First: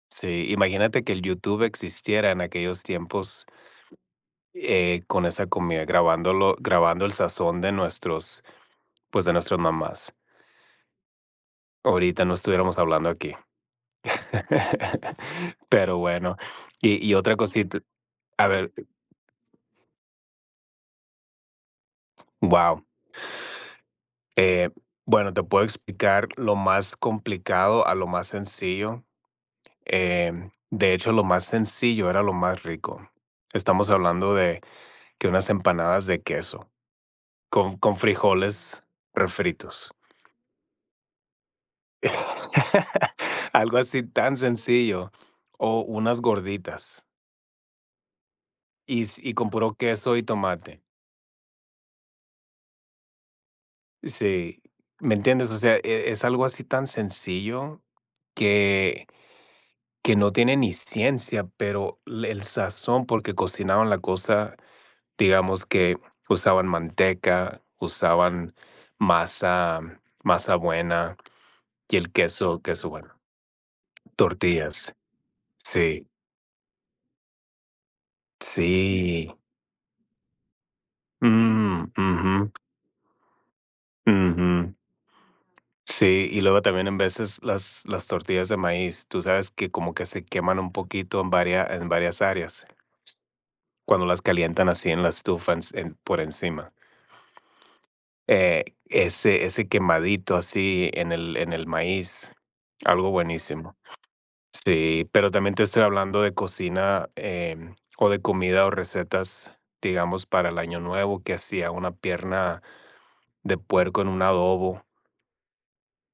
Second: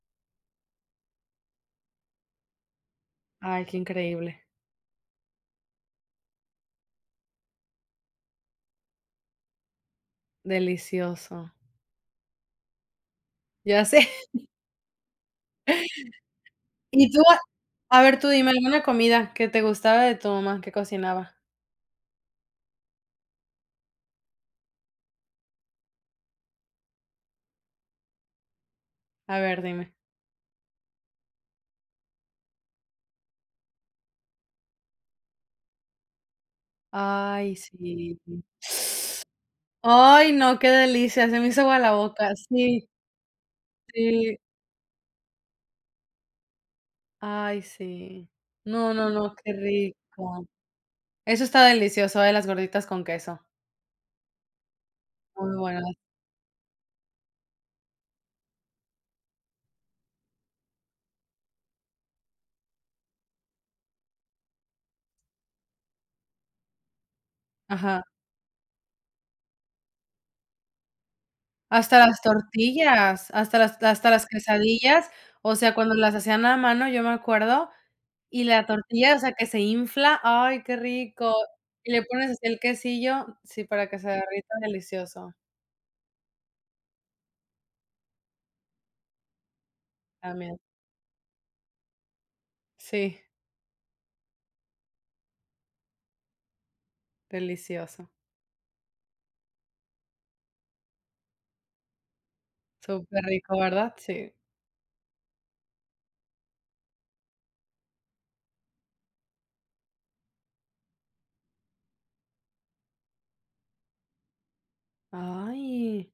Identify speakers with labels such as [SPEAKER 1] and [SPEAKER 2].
[SPEAKER 1] Sí, imagínate que el YouTube existiera en aquellos tiempos
[SPEAKER 2] Ay, qué increíble.
[SPEAKER 1] eh, con esa comida grabándolo grabando el sazón de nuestros, pues, de nuestras mamás.
[SPEAKER 2] Delicioso.
[SPEAKER 1] Ahorita no estuviéramos hablando aquí.
[SPEAKER 2] Ya sé.
[SPEAKER 1] Pero bueno, y
[SPEAKER 2] Y
[SPEAKER 1] y
[SPEAKER 2] yo,
[SPEAKER 1] otra
[SPEAKER 2] a
[SPEAKER 1] cosita
[SPEAKER 2] a ver, tú
[SPEAKER 1] a
[SPEAKER 2] dime
[SPEAKER 1] ver
[SPEAKER 2] alguna comida que te gustaba de tu mamá que cocinaba.
[SPEAKER 1] Guau. Eh, bueno, te puedo explicar lo más complicado, a lo más sencillo.
[SPEAKER 2] A ver, dime.
[SPEAKER 1] Eh, de hecho, lo más sencillo era lo más rico. Estamos hablando de que unas empanadas de queso
[SPEAKER 2] Ay,
[SPEAKER 1] con con
[SPEAKER 2] sí.
[SPEAKER 1] frijoles refritos.
[SPEAKER 2] Ay, no, qué delicia, se me hizo agua la boca. Sí.
[SPEAKER 1] Algo así
[SPEAKER 2] Sí.
[SPEAKER 1] tan sencillo o unas gorditas.
[SPEAKER 2] Ay, sí. No,
[SPEAKER 1] Y
[SPEAKER 2] no,
[SPEAKER 1] s y
[SPEAKER 2] no,
[SPEAKER 1] con
[SPEAKER 2] qué
[SPEAKER 1] puro queso y
[SPEAKER 2] rico.
[SPEAKER 1] tomate.
[SPEAKER 2] Eso está delicioso, ¿eh?, las gorditas con queso.
[SPEAKER 1] Sí, ¿me entiendes?
[SPEAKER 2] Muy
[SPEAKER 1] O sea,
[SPEAKER 2] bueno.
[SPEAKER 1] eh, es algo así tan sencillo que que no tiene ni ciencia, pero el sazón, porque cocinaban la cosa, digamos que usaban manteca,
[SPEAKER 2] Ajá.
[SPEAKER 1] usaban masa, masa buena y
[SPEAKER 2] Hasta
[SPEAKER 1] el
[SPEAKER 2] las
[SPEAKER 1] queso, queso bueno,
[SPEAKER 2] tortillas, hasta las hasta las
[SPEAKER 1] tortillas,
[SPEAKER 2] quesadillas. O sea, cuando
[SPEAKER 1] sí.
[SPEAKER 2] las hacían a mano, yo me acuerdo. Y la tortilla, o sea,
[SPEAKER 1] Sí.
[SPEAKER 2] que se infla. Ay, qué rico.
[SPEAKER 1] Mm,
[SPEAKER 2] Y le pones
[SPEAKER 1] ujú.
[SPEAKER 2] el así quesillo sí, para que se derrita.
[SPEAKER 1] Ujú.
[SPEAKER 2] Delicioso.
[SPEAKER 1] Sí, y luego también en veces las las tortillas de maíz, tú sabes que como que se
[SPEAKER 2] También.
[SPEAKER 1] queman un poquito en varia en varias áreas
[SPEAKER 2] Sí.
[SPEAKER 1] Cuando las calientan así en la estufa, ens por encima.
[SPEAKER 2] Delicioso.
[SPEAKER 1] Eh, ese ese quemadito así en el en el maíz, algo
[SPEAKER 2] Superrico,
[SPEAKER 1] buenísimo.
[SPEAKER 2] ¿verdad? Sí.
[SPEAKER 1] Sí, pero también te estoy hablando de cocina, eh, o de comida o recetas, digamos, para el año nuevo, que hacía una pierna de puerco en un adobo.
[SPEAKER 2] Ay.